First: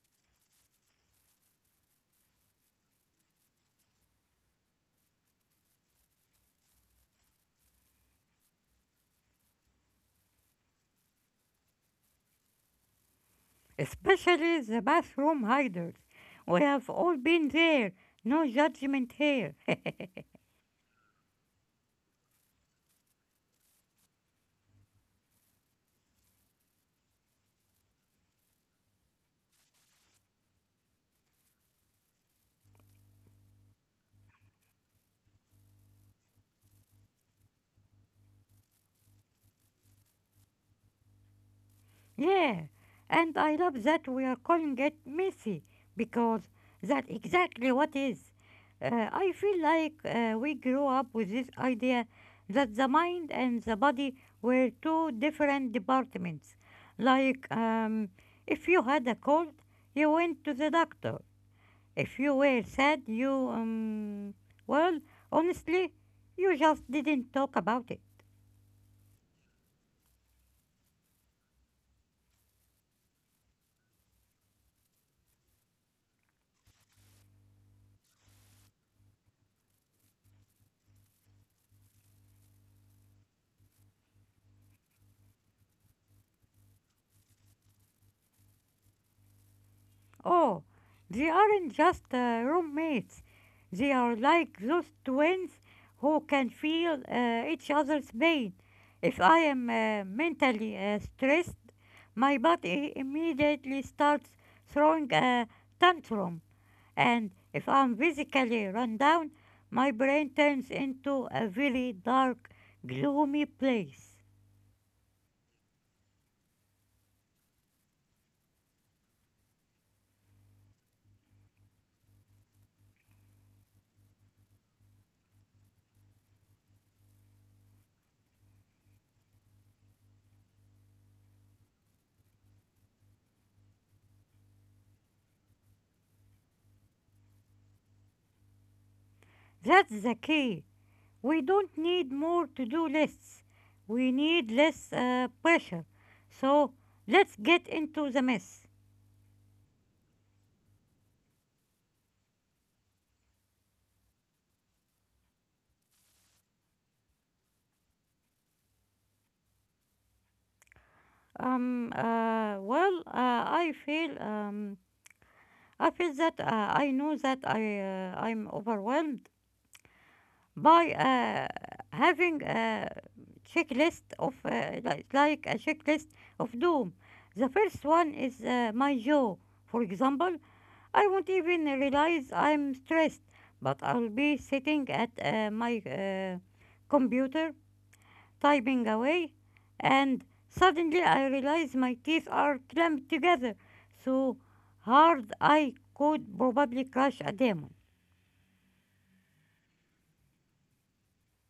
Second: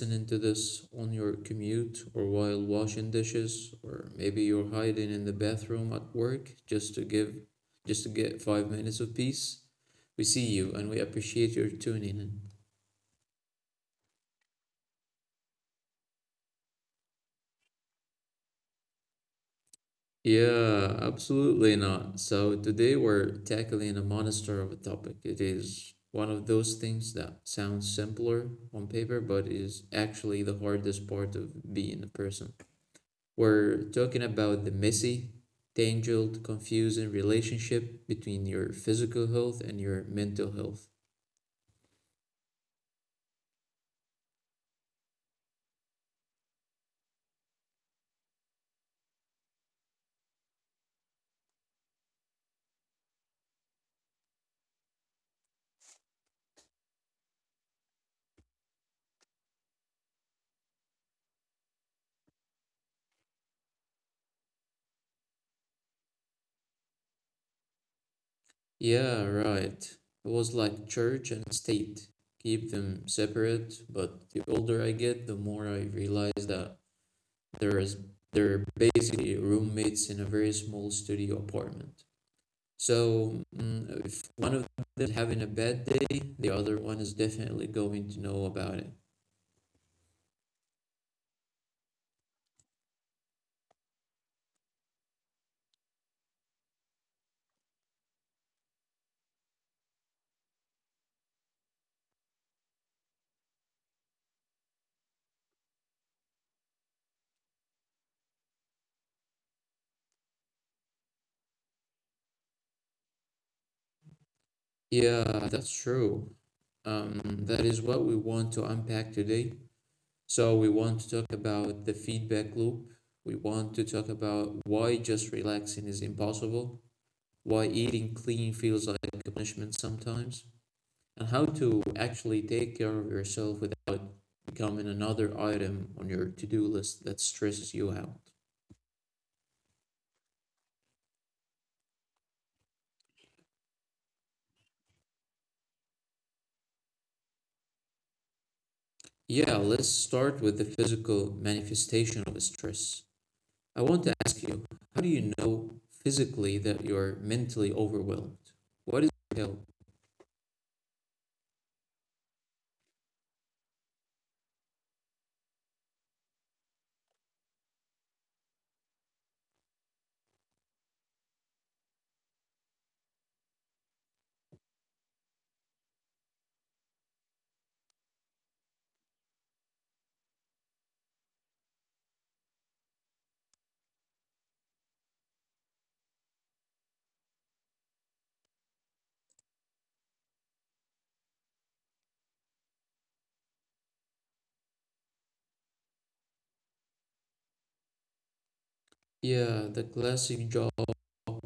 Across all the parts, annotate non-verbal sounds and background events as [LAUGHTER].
listening to this on your commute or while washing dishes, or maybe you're hiding in the bathroom at work just to get 5 minutes of peace, we see you and we appreciate your tuning in. Especially the bathroom hiders. We have all been there, no judgment here. Yeah, absolutely not. So today we're tackling a monster of a topic. It is one of those things that sounds simpler on paper, but is actually the hardest part of being a person. We're talking about the messy, tangled, confusing relationship between your physical health and your mental health. [LAUGHS] Yeah, and I love that we are calling it messy because that's exactly what is. I feel like we grew up with this idea that the mind and the body were two different departments. Like, um, if you had a cold, you went to the doctor. If you were sad, well, honestly, you just didn't talk about it. Yeah, right. It was like church and state. Keep them separate, but the older I get, the more I realize that there is they're basically roommates in a very small studio apartment. So if one of them is having a bad day, the other one is definitely going to know about it. Oh, they aren't just roommates. They are like those twins who can feel each other's pain. If I am mentally stressed, my body immediately starts throwing a tantrum. And if I'm physically run down, my brain turns into a really dark, gloomy place. Yeah, that's true. That is what we want to unpack today. So, we want to talk about the feedback loop. We want to talk about why just relaxing is impossible, why eating clean feels like a punishment sometimes, and how to actually take care of yourself without becoming another item on your to do list that stresses you out. That's the key. We don't need more to do lists. We need less pressure. So let's get into the mess. Yeah, let's start with the physical manifestation of stress. I want to ask you, how do you know physically that you're mentally overwhelmed? What is help? I feel, I feel that I know that I'm overwhelmed, by having a checklist of like a checklist of doom. The first one is my jaw. For example, I won't even realize I'm stressed, but I'll be sitting at my computer typing away, and suddenly I realize my teeth are clamped together so hard I could probably crush a demon. Yeah, the classic jaw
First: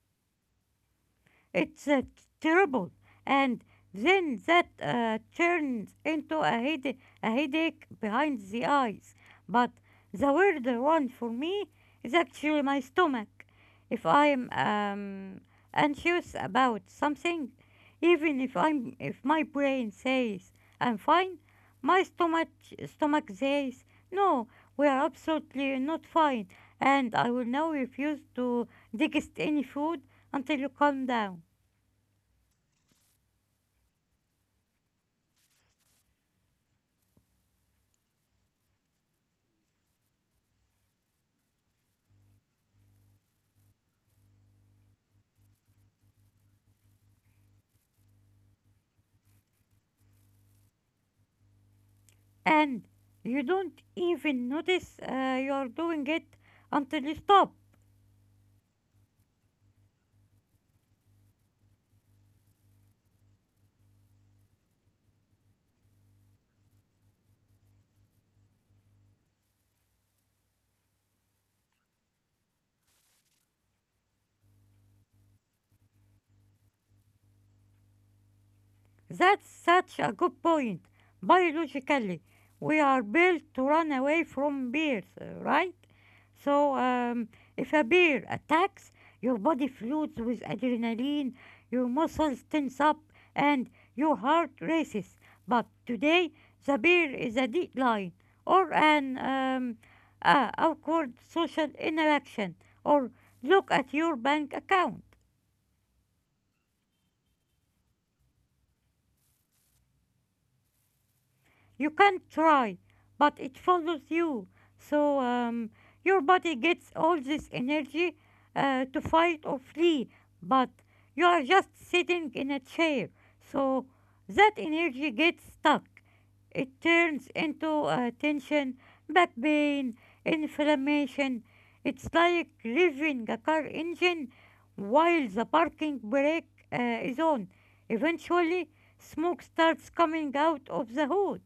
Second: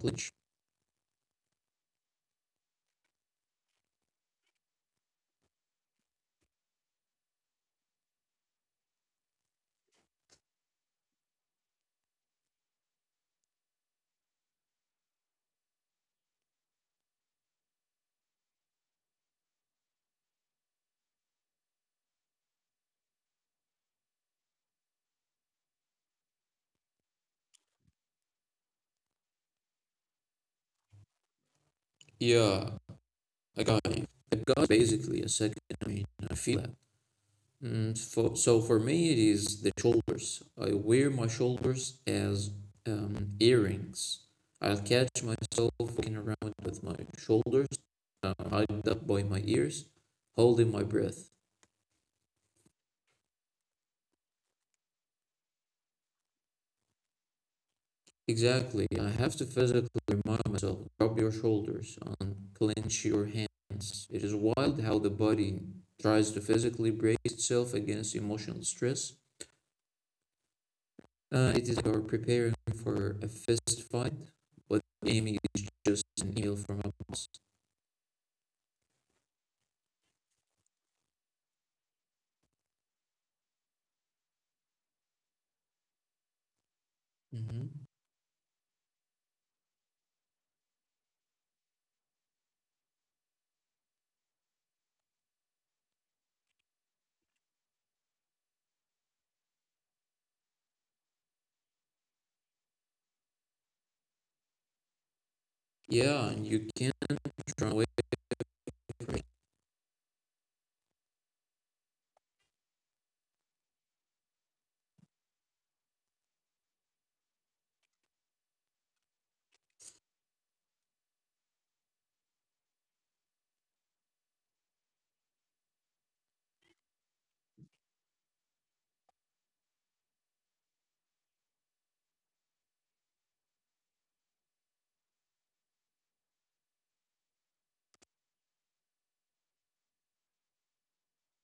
glitch. It's terrible. And then that turns into a headache behind the eyes. But the weird one for me is actually my stomach. If I'm anxious about something, even if my brain says I'm fine, my stomach says no, we are absolutely not fine, and I will now refuse to digest any food until you calm down. Yeah, I got you. I got basically a second. I mean, I feel that. So for me, it is the shoulders. I wear my shoulders as earrings. I'll catch myself walking around with my shoulders hugged up by my ears, holding my breath. And you don't even notice you're doing it until you stop. Exactly. I have to physically remind myself, rub your shoulders, unclench your hands. It is wild how the body tries to physically brace itself against emotional stress. It is like you're preparing for a fist fight, but aiming is just an email from a boss. That's such a good point. Biologically, we are built to run away from bears, right? So, um, hmm if a bear attacks, your body floods with adrenaline, your muscles tense up, and your heart races. But today, the bear is a deadline or an awkward social interaction, or look at your bank account. Yeah, and you can't run away. You can try, but it follows you. So um, your body gets all this energy to fight or flee, but you are just sitting in a chair. So that energy gets stuck. It turns into tension, back pain, inflammation. It's like revving a car engine while the parking brake is on. Eventually, smoke starts coming out of the hood.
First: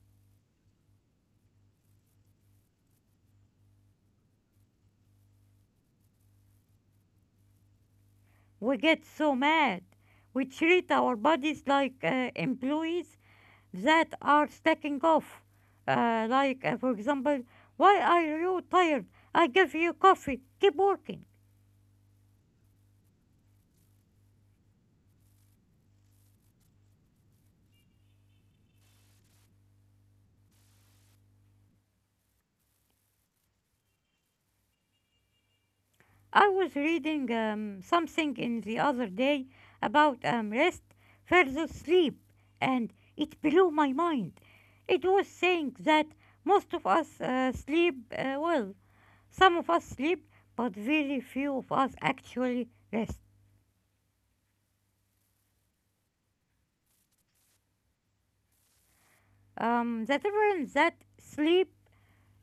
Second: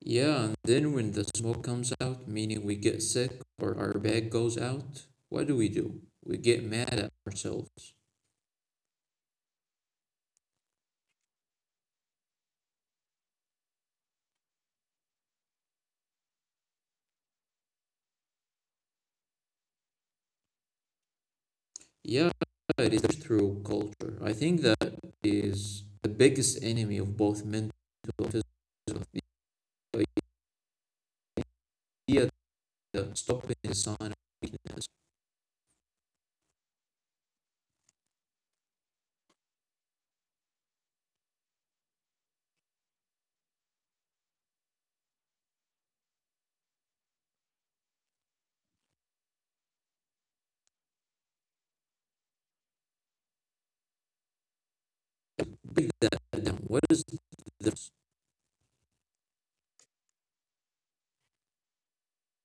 Yeah, and then when the smoke comes out, meaning we get sick or our bag goes out, what do? We get mad at ourselves. We get so mad. We treat our bodies like employees that are stacking off. For example, why are you tired? I give you coffee. Keep working. Yeah, it is through culture. I think that is the biggest enemy of both mental and physical. The idea that stopping is a sign of weakness. I was reading something in the other day about rest versus sleep, and it blew my mind. It was saying that most of us sleep well. Some of us sleep, but very few of us actually rest. Break that down. What is this? The difference that sleep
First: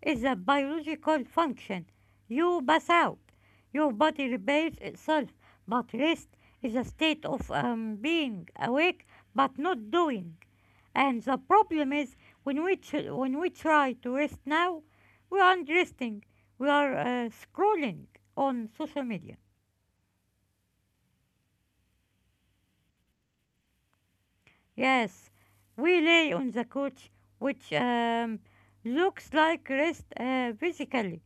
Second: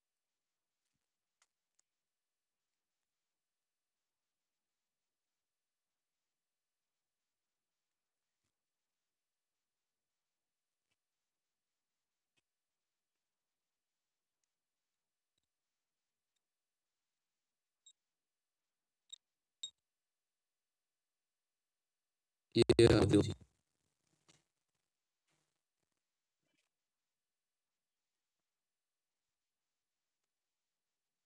is a biological function. You pass out. Your body repairs itself, but rest is a state of being awake but not doing. And the problem is when when we try to rest now, we aren't resting. We are scrolling on social media. Yeah, Yes, we lay on the couch, which looks like rest physically,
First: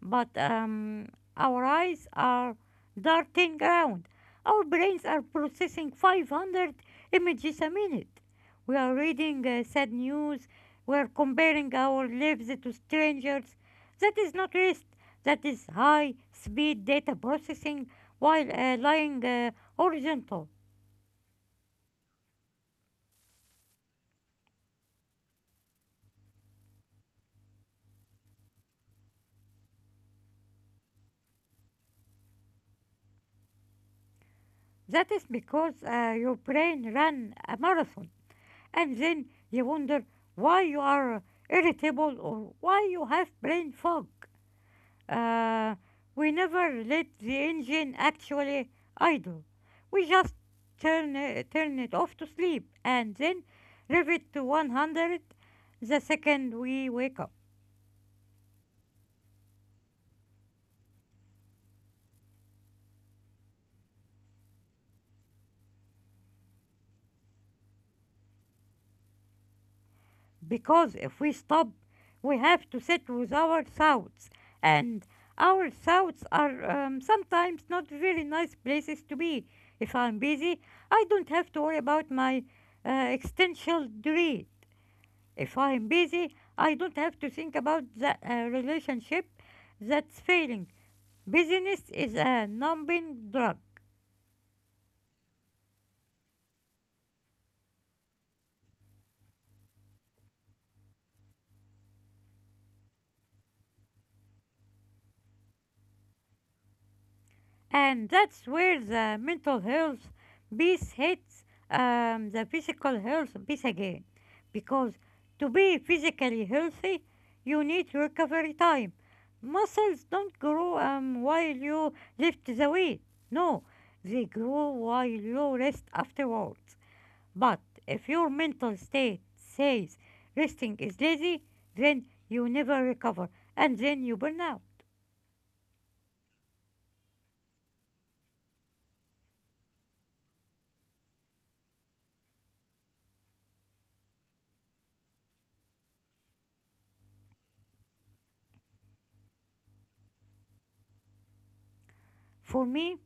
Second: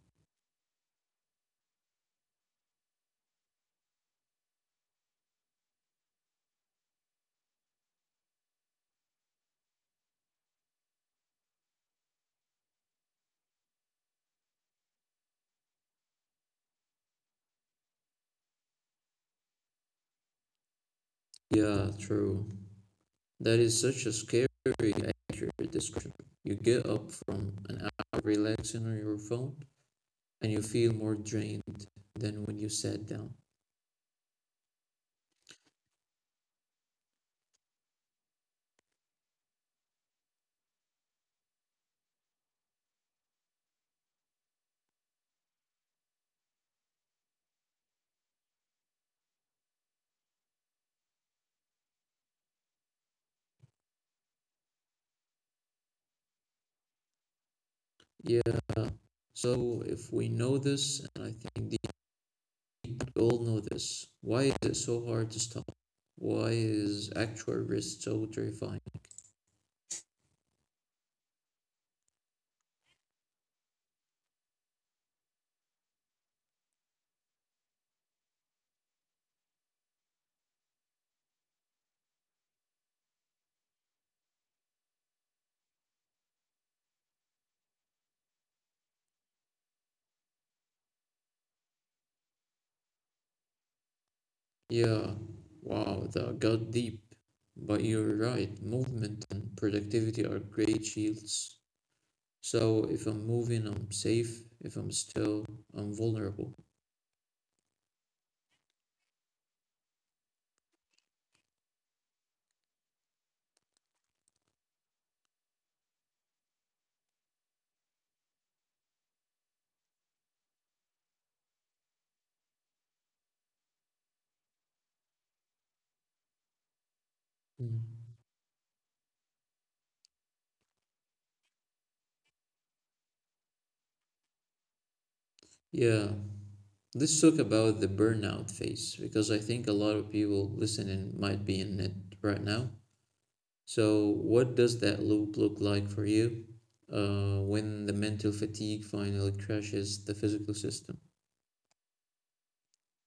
but our eyes are darting around. Our brains are processing 500 images a minute. We are reading sad news. We are comparing our lives to strangers. That is not rest. That is high speed data processing while lying horizontal. yeah, true. That is such a scary, accurate description. You get up from an hour relaxing on your phone and you feel more drained than when you sat down. That is because your brain ran a marathon. And then you wonder why you are irritable or why you have brain fog. Uh, we never let the engine actually idle. We just turn it off to sleep and then rev it to 100 the second we wake up. Yeah. So if we know this, and I think we all know this. Why is it so hard to stop? Why is actual risk so terrifying? Because if we stop, we have to sit with our thoughts, and our thoughts are sometimes not very nice places to be. If I'm busy, I don't have to worry about my existential dread. If I'm busy, I don't have to think about the relationship that's failing. Busyness is a numbing drug, Yeah, wow, that got deep. But you're right, movement and productivity are great shields. So if I'm moving, I'm safe. If I'm still, I'm vulnerable. and that's where the mental health piece hits the physical health piece again. Because to be physically healthy, you need recovery time. Muscles don't grow while you lift the weight. No, they grow while you rest afterwards. But if Mm. your mental state says resting is lazy, then you never recover and then you burn out. Yeah, let's talk about the burnout phase because I think a lot of people listening might be in it right now. So, what does that loop look like for you when the mental fatigue finally crashes the physical system? For me,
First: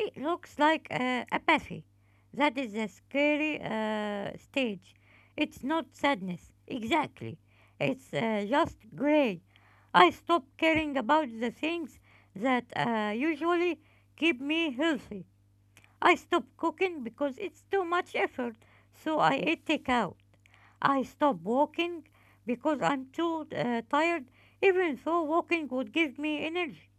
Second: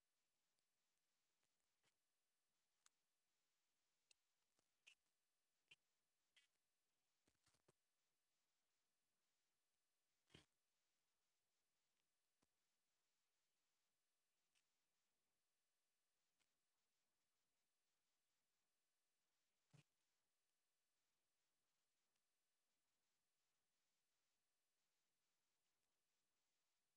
it looks like apathy. That is a scary stage. It's not sadness, exactly. It's just gray. I stop caring about the things that usually keep me healthy. I stopped cooking because it's too much effort, so I ate takeout. I stopped walking because I'm too tired, even though walking would give me energy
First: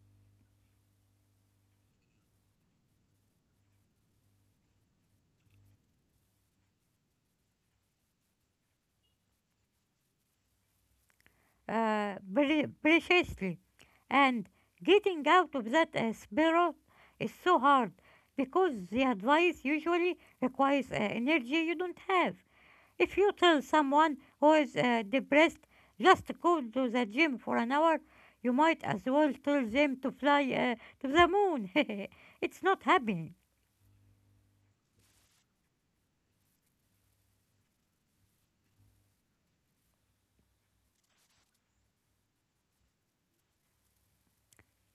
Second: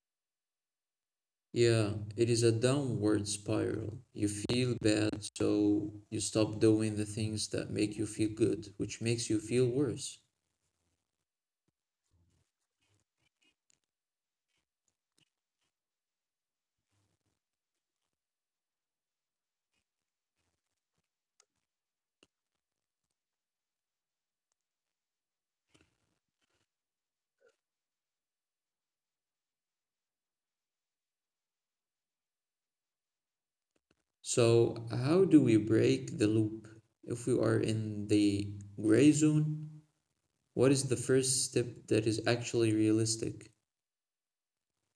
Yeah, it is a downward spiral. You feel bad, so you stop doing the things that make you feel good, which makes you feel worse. Preciously. And getting out of that spiral is so hard because the advice usually requires energy you don't have. If you tell someone who is depressed just go to the gym for an hour, you might as well tell them to fly to the moon. [LAUGHS] It's not happening. So, how do we break the loop? If we are in the gray zone, what is the first step that is actually realistic?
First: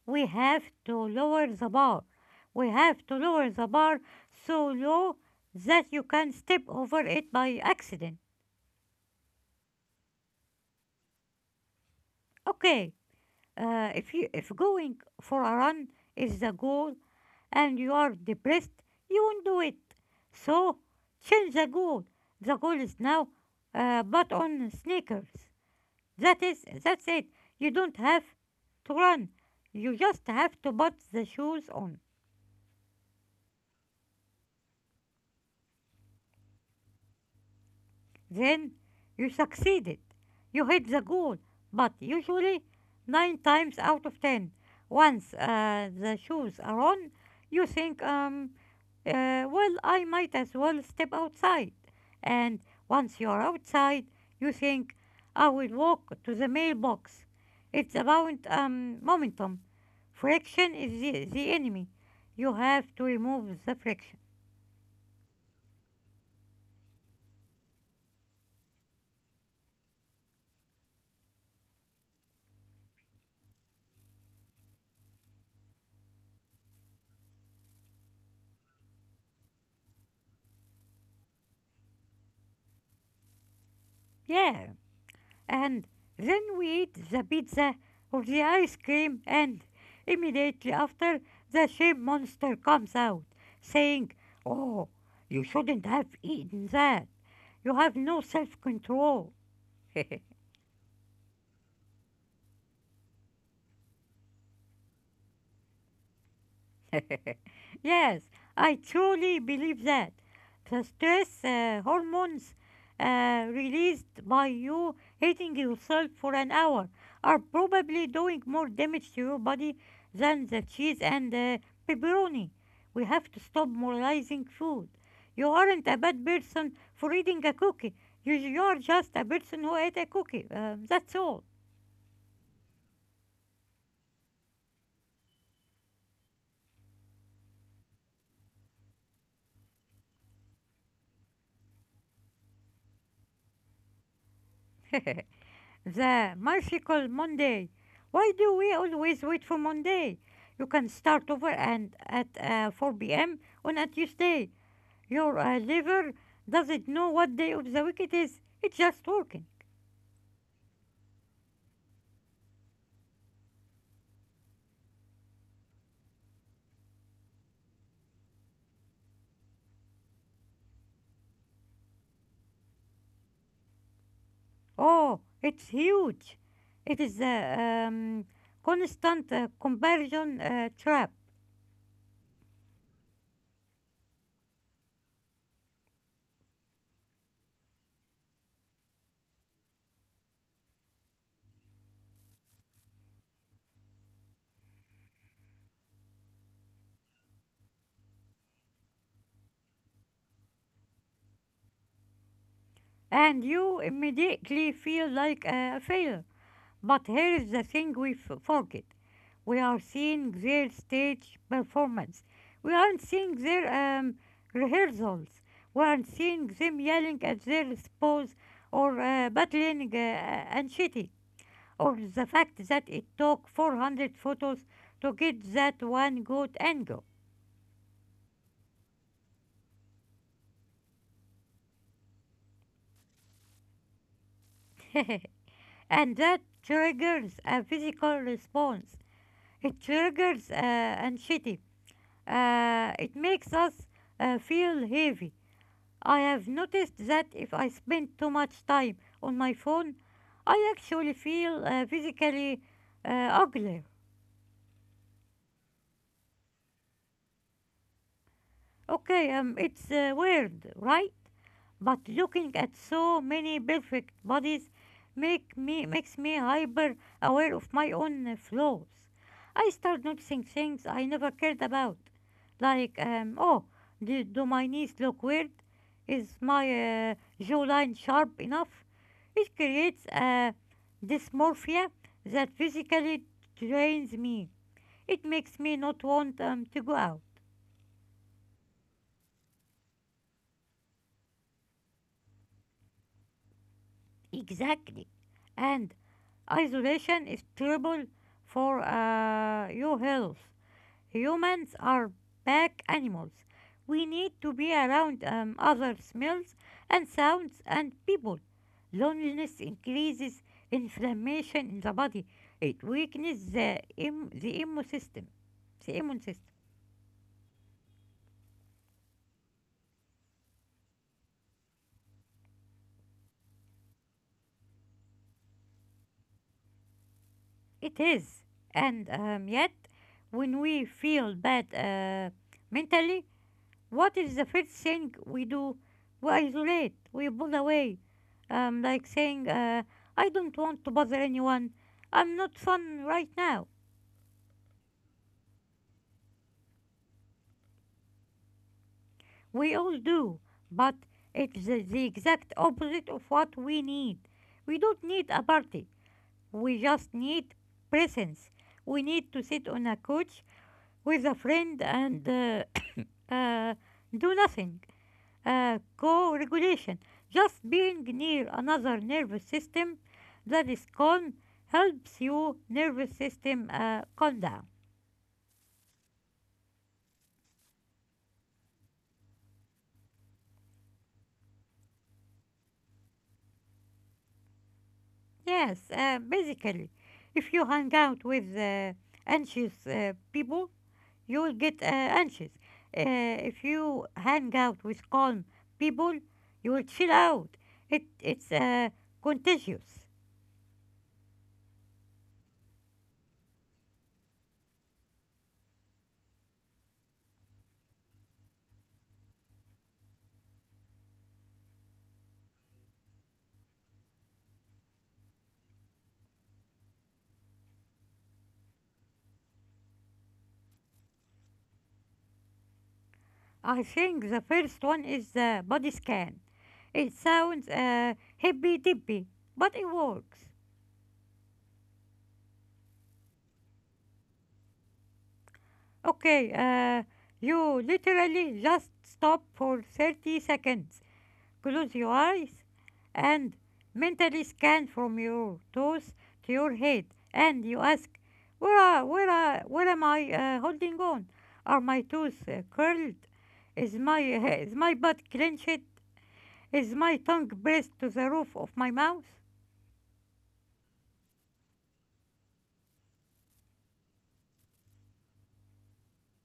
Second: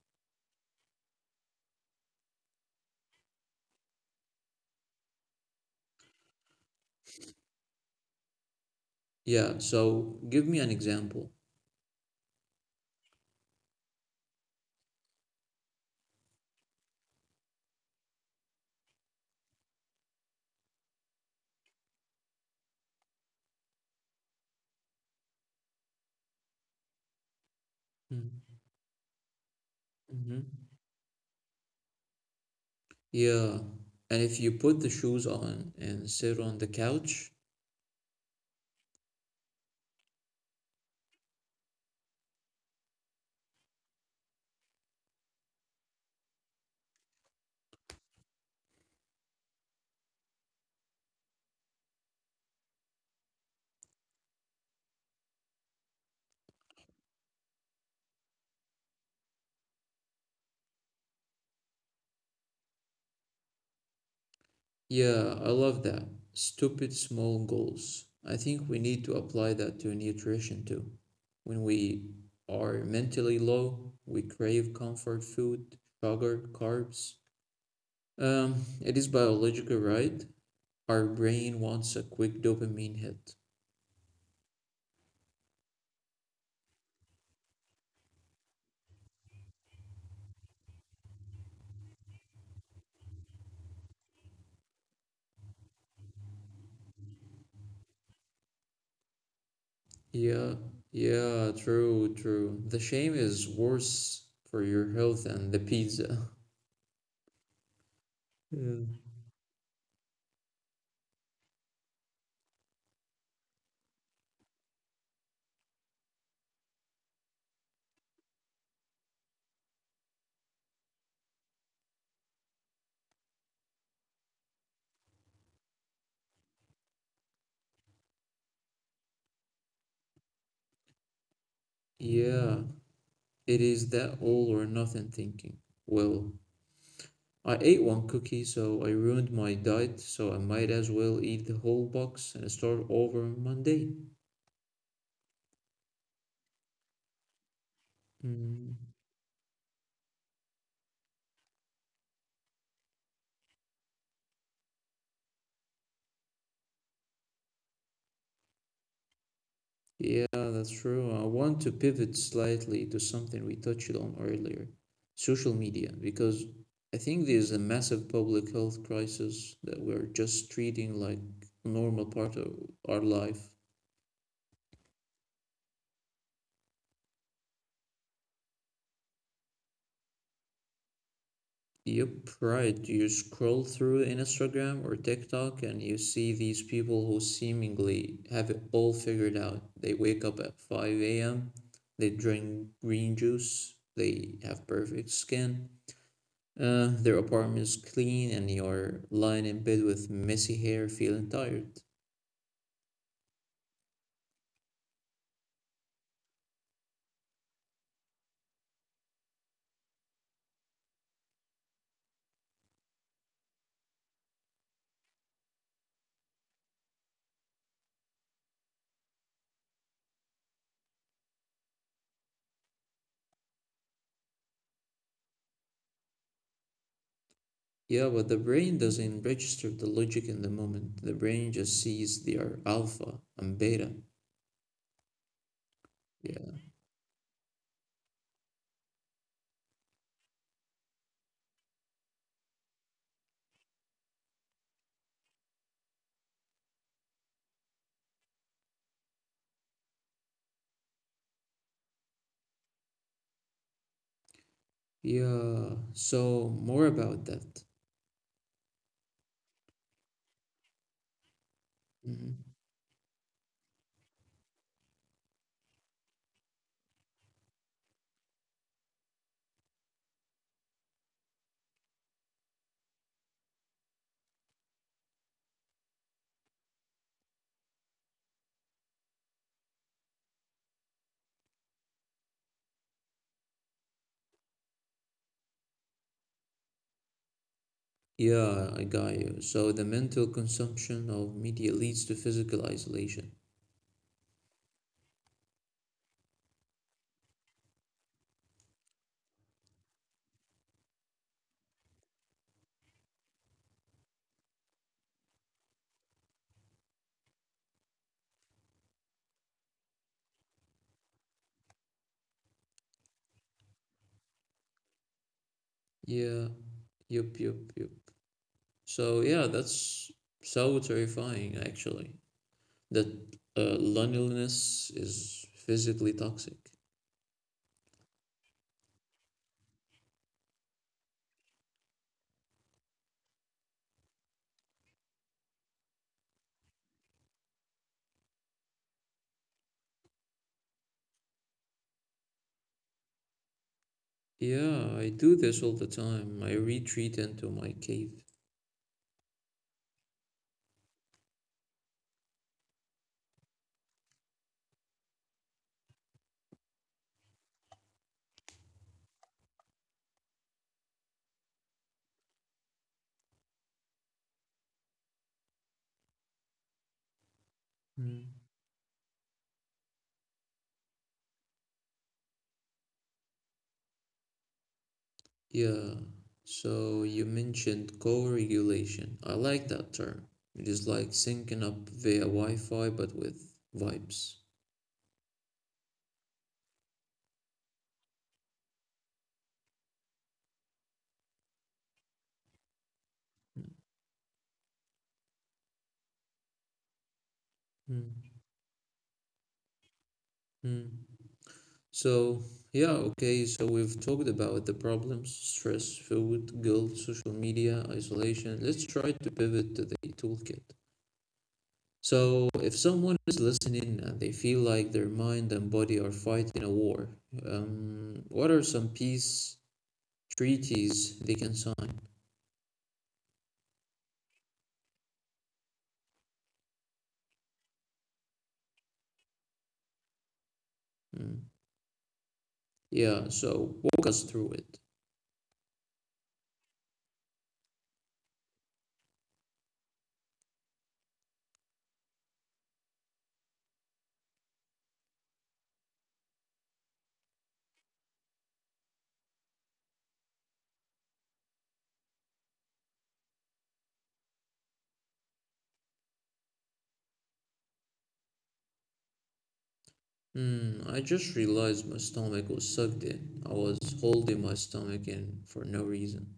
We have to lower the bar. We have to lower the bar so low that you can step over it by accident. Yeah, so give me an example. Okay, if going for a run is the goal, and you are depressed, you won't do it. So change the goal. The goal is now but on sneakers. That's it. You don't have to run. You just Mm-hmm. have to put the shoes on. Yeah. And if you put the shoes on and sit on the couch, Then you succeeded. You hit the goal. But usually nine times out of ten, once the shoes are on, you think, I might as well step outside. And once you're outside, you think, I will walk to the mailbox. It's about momentum. Friction is the enemy. You have to remove the friction. yeah, I love that. Stupid small goals. I think we need to apply that to nutrition too. When we are mentally low, we crave comfort food, sugar, carbs. Um, it is biological, right? Our brain wants a quick dopamine hit. Yeah. And then we eat the pizza or the ice cream, and immediately after, the shame monster comes out, saying, oh, you shouldn't have eaten that. You have no self control. Yeah, yeah, true, true. The shame is worse for your health than the pizza. [LAUGHS] Yes, [LAUGHS] I Yeah. truly believe that. The stress hormones released by you hating yourself for an hour are probably doing more damage to your body than the cheese and pepperoni. We have to stop moralizing food. You aren't a bad person for eating a cookie. You are just a person who ate a cookie. That's all. Yeah, it is that all or nothing thinking. Well, I ate one cookie, so I ruined my diet, so I might as well eat the whole box and start over Monday. [LAUGHS] The magical Monday. Why do we Hmm. always wait for Monday? You can start over and at 4 p.m. on a Tuesday. Your liver doesn't know what day of the week it is. It's just working. Yeah, that's true. I want to pivot slightly to something we touched on earlier, social media, because I think there's a massive public health crisis that we're just treating like a normal part of our life. Oh, it's huge. It is a constant comparison trap, Yep, right. You scroll through Instagram or TikTok and you see these people who seemingly have it all figured out. They wake up at 5 a.m., they drink green juice, they have perfect skin, their apartment is clean, and you're lying in bed with messy hair feeling tired. and you immediately feel like a failure. But here is the thing forget. We are seeing their stage performance. We aren't seeing their rehearsals. We aren't seeing them yelling at their spouse or battling and cheating. Or the fact that it took 400 photos to get that one good angle. Yeah, but the brain doesn't register the logic in the moment. The brain just sees they are alpha and beta. [LAUGHS] And that Yeah. triggers a physical response. It triggers anxiety. It makes us feel heavy. I have noticed that if I spend too much time on my phone, I actually feel physically uh, uglier. Yeah, so more about that. Okay, it's weird, right? But Mhm. looking at so many perfect bodies makes me hyper aware of my own flaws. I start noticing things I never cared about, like oh, do my knees look weird? Is my uh, jawline sharp enough? It creates a dysmorphia that physically drains me. It makes me not want to go out. Yeah, I got you. So the mental consumption of media leads to physical isolation. Exactly. And isolation is terrible for your health. Humans are pack animals. We need to be around other smells and sounds and people. Loneliness increases inflammation in the body. It weakens the immune system. Yeah, yup, yup, yup. So yeah, that's so terrifying actually. That loneliness is physically toxic. It is. And yet, when we feel bad mentally, what is the first thing we do? We isolate, we pull away. Like saying, I don't want to bother anyone, I'm not fun right now. Yeah, I do this all the time. I retreat into my cave. We all do, but it's the exact opposite of what we need. We don't need a party, we just need presence. We need to sit on a couch with a friend and [COUGHS] uh, do nothing. Co-regulation, just being Mm. near another nervous system that is calm helps your nervous system calm down. Yeah. So you mentioned co-regulation. I like that term. It is like syncing up via Wi-Fi but with vibes. Yes, basically, if you hang out with anxious people, you will get anxious. If you hang out with calm people, you will chill out. It's contagious. Hmm. So, yeah, okay, so we've talked about the problems, stress, food, guilt, social media, isolation. Let's try to pivot to the toolkit. So, if someone is listening and they feel like their mind and body are fighting a war, what are some peace treaties they can sign? I think the first one is the body scan. It sounds hippy dippy, but it works. Hmm. Yeah, so walk us through it. Okay, you literally just stop for 30 seconds, close your eyes, and mentally scan from your toes to your head, and you ask, where am I holding on? Are my toes curled? Is my butt clenched? Is my tongue pressed to the roof of my mouth? Hmm. I just realized my stomach was sucked in. I was holding my stomach in for no reason.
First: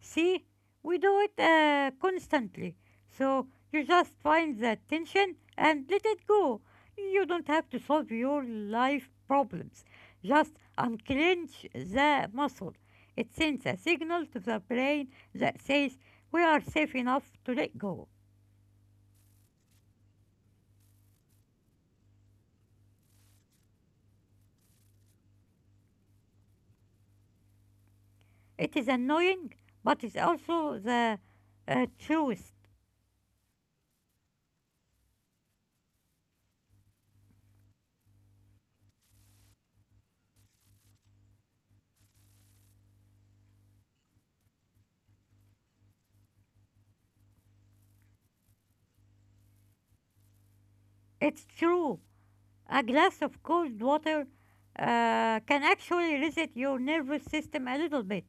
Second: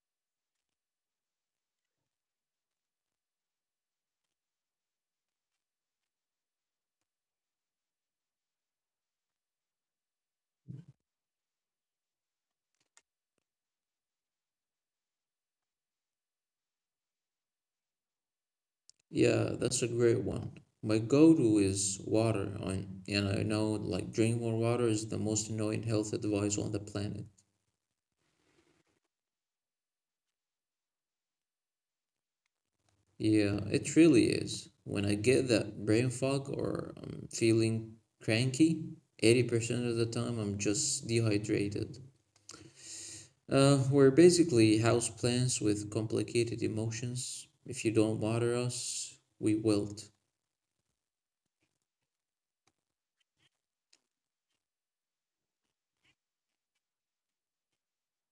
See, we do it constantly. So you just find that tension and let it go. You don't have to solve your life problems. Just unclench the muscle. It sends a signal to the brain that says we are safe enough to let go. Yeah, that's a great one. My go-to is water, and I know like drink more water is the most annoying health advice on the planet. It is annoying, but it's also the truest. Yeah, it really is. When I get that brain fog or I'm feeling cranky, 80% of the time I'm just dehydrated. We're basically houseplants with complicated emotions. If you don't water us, we wilt. It's true. A glass of cold water can actually reset your nervous system a little bit.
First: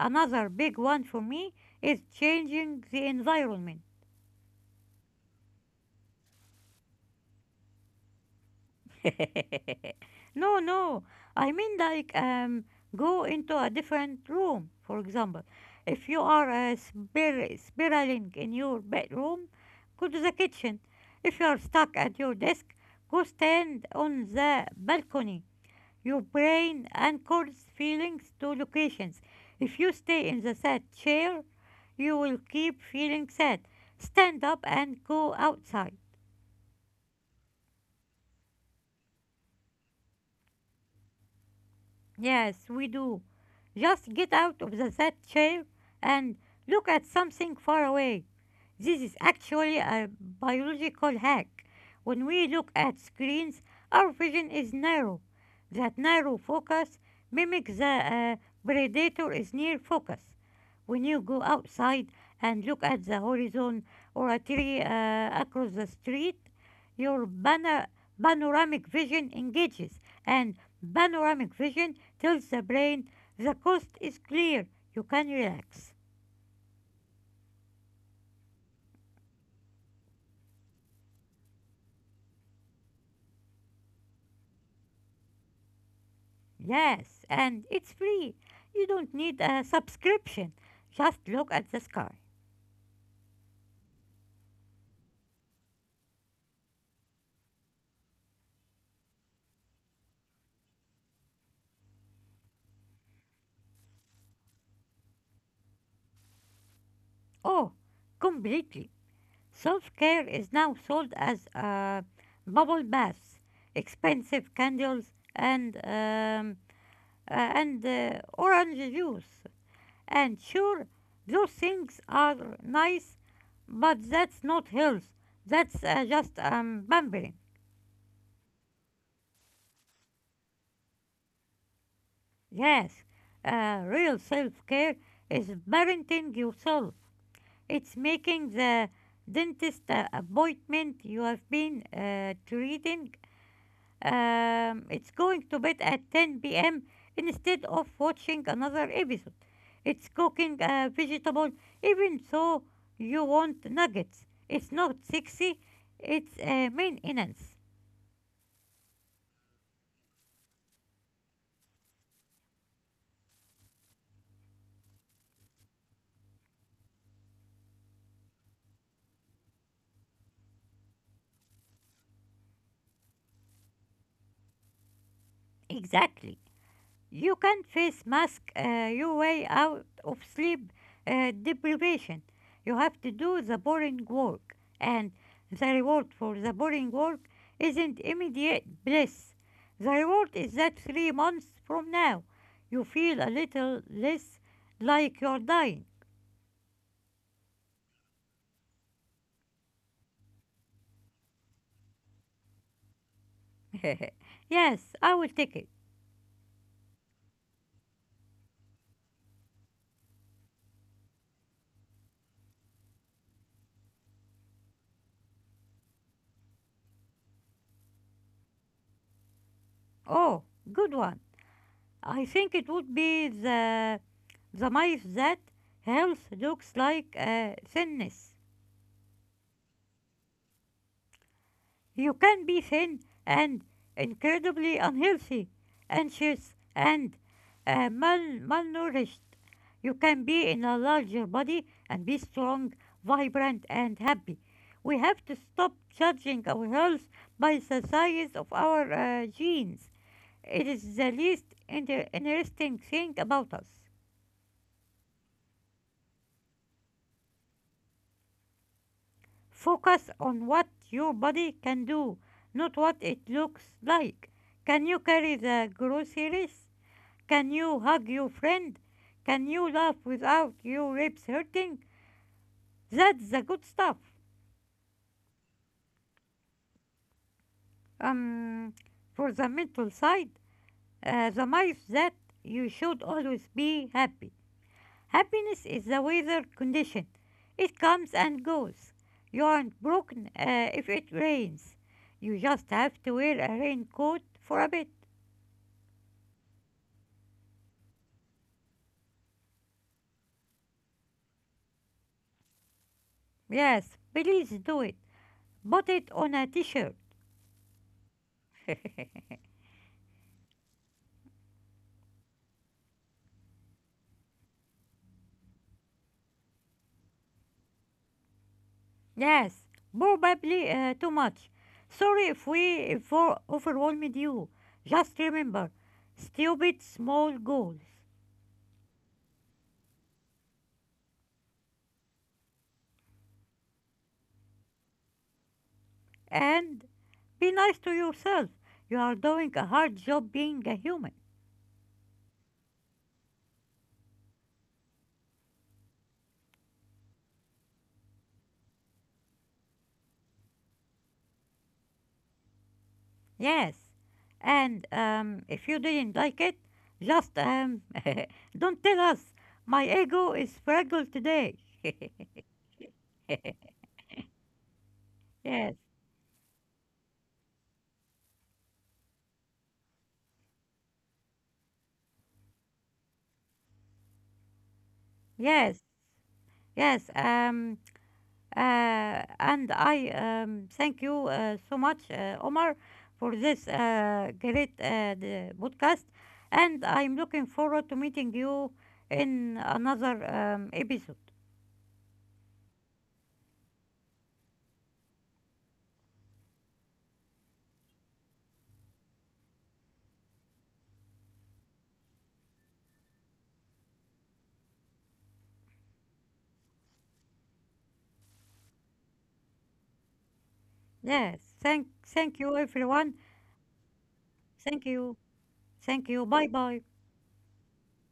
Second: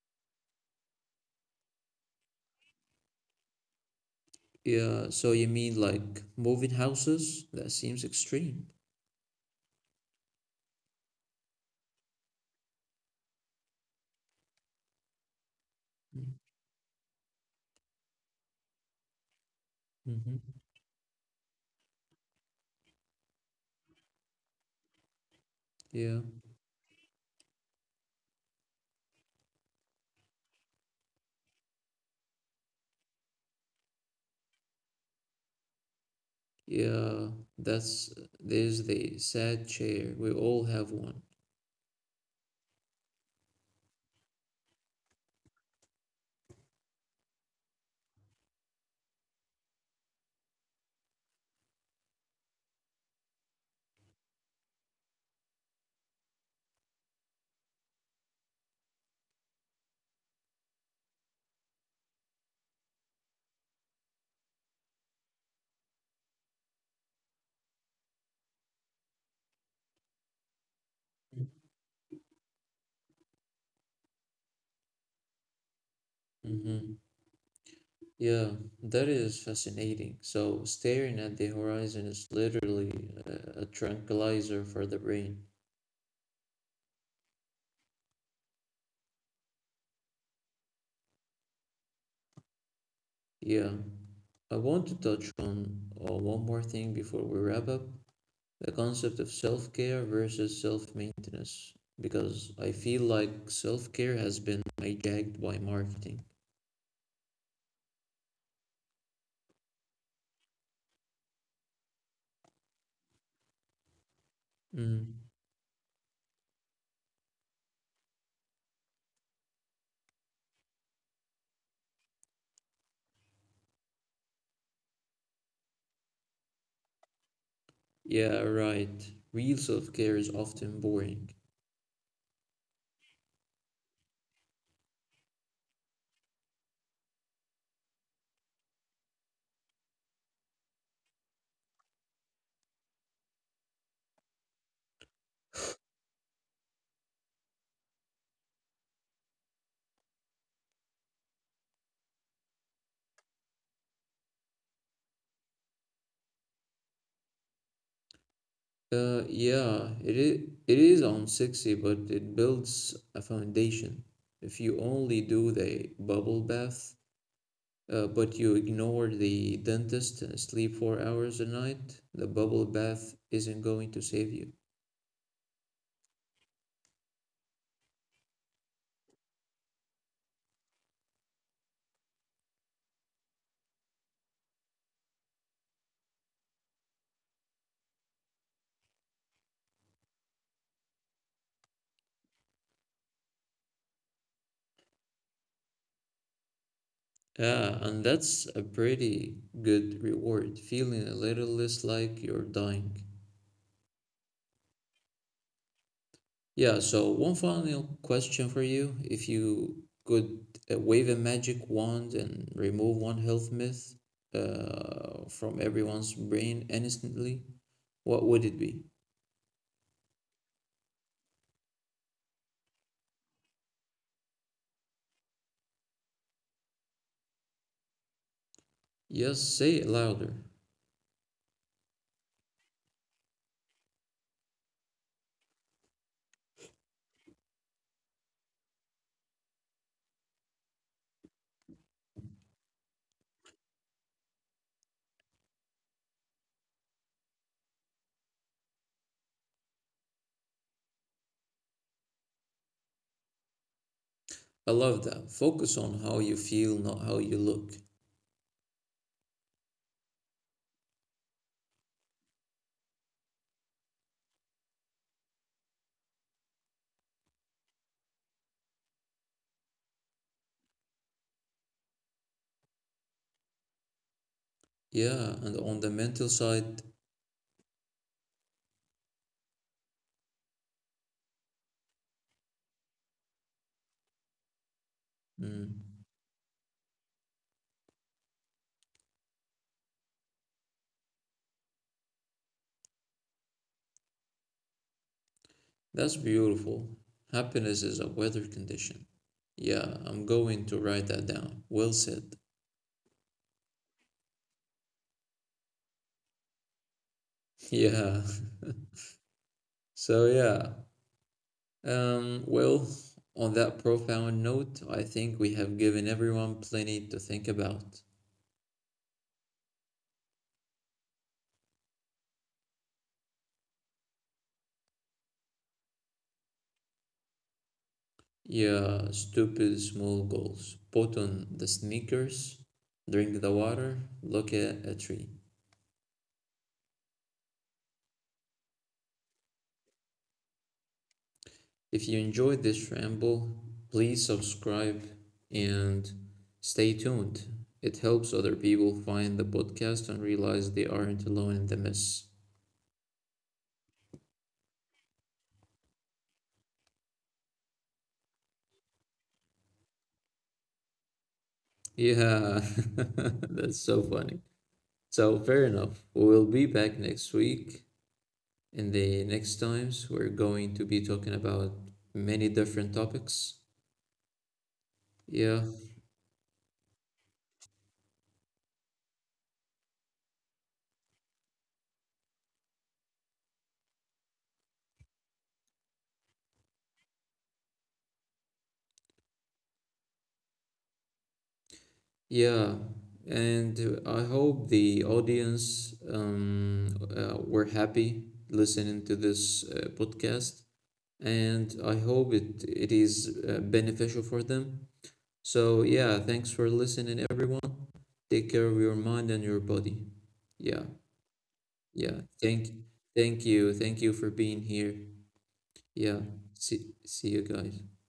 Another big one for me is changing the environment. Yeah, so you mean like moving houses? That seems extreme. [LAUGHS] No, no. I mean, like, go into a different room. For example, if you are spiraling in your bedroom, go to the Mm-hmm. kitchen. If you are stuck at your desk, go stand on the balcony. Yeah, Your brain anchors feelings to locations. If you stay in the sad chair, you will keep feeling sad. Stand up and go outside. yeah, that's there's the sad chair. We all have one. Yes, we do. Just get out of the that chair and look at something far away. This is actually a biological hack. When we look at screens, our vision is narrow. That narrow focus mimics the predator is near focus. When you go outside and look at the horizon or a tree across the street, your panoramic vision engages, and panoramic vision tells the brain the coast is clear, you can relax. Mm-hmm. Yeah, that is fascinating. So staring at the horizon is literally a tranquilizer for the brain. Yes, and it's free. You don't need a subscription. Just look at the sky. Yeah, I want to touch on one more thing before we wrap up, the concept of self-care versus self-maintenance, because I feel like self-care has been hijacked by marketing. Oh, completely. Self care is now sold as bubble baths, expensive candles, Mm-hmm. and orange juice. And sure, those things are nice, but that's not health. That's just pampering. Yeah, right. Real self-care is often boring. Yes, real self care is parenting yourself. It's making the dentist appointment you have been treating. It's going to bed at 10 p.m. instead of watching another episode. It's cooking a vegetable even though you want nuggets. It's not sexy, it's maintenance. Yeah, it is unsexy, but it builds a foundation. If you only do the bubble bath, but you ignore the dentist and sleep 4 hours a night, the bubble bath isn't going to save you. Exactly. You can face mask your way out of sleep deprivation. You have to do the boring work, and the reward for the boring work isn't immediate bliss. The reward is that 3 months from now, you feel a little less like you're dying. Yeah, and that's a pretty good reward, feeling a little less like you're dying. [LAUGHS] yes, I will take it. Yeah, so one final question for you. If you could wave a magic wand and remove one health myth from everyone's brain instantly, what would it be? Oh, good one. I think it would be the mice that health looks like thinness. Yes, say it louder. You can be thin and incredibly unhealthy, anxious and malnourished. You can be in a larger body and be strong, vibrant, and happy. We have to stop judging our health by the size of our genes. It is the least interesting thing about us. I love that. Focus on how you feel, not how you look. Focus on what your body can do, not what it looks like. Can you carry the groceries? Can you hug your friend? Can you laugh without your ribs hurting? That's the good stuff. Yeah, and on the mental side, Um, for the mental side, the myth that you should always be happy. Happiness is mm, a weather condition. It comes and goes. You aren't broken if it rains. You just have to wear a raincoat for a bit. that's beautiful. Happiness is a weather condition. Yeah, I'm going to write that down. Well said. Yes, please do it. Put it on a t-shirt. [LAUGHS] Yeah. [LAUGHS] [LAUGHS] So, yeah. Um, well, on that profound note, I think we have given everyone plenty to think about. Yes, probably too much. Sorry if we for overwhelmed you. Just remember, stupid small goals. Yeah, stupid small goals. Put on the sneakers, drink the water, look at a tree. And be nice to yourself. You are doing a hard job being a human. If you enjoyed this ramble, please subscribe and stay tuned. It helps other people find the podcast and realize they aren't alone in the mess. Yes. And if you didn't like it, just [LAUGHS] don't tell us. My ego is fragile today. [LAUGHS] Yeah, [LAUGHS] that's so funny. So, fair yes, enough. We'll be back next week. In the next times, we're going to be talking about many different topics. Yeah, yes, yes. And I thank you so much, Omar, for this great the podcast. And I'm looking forward to meeting you in another episode. yeah. And I hope the audience were happy listening to this podcast. And I hope it is beneficial for them. So, yeah, thanks for listening, everyone. Take care of your mind and your body. Yeah, Yes, yeah. thank you, everyone. Thank you. Thank you for being Thank here. you. Thank Yeah. you. Bye bye. See you guys.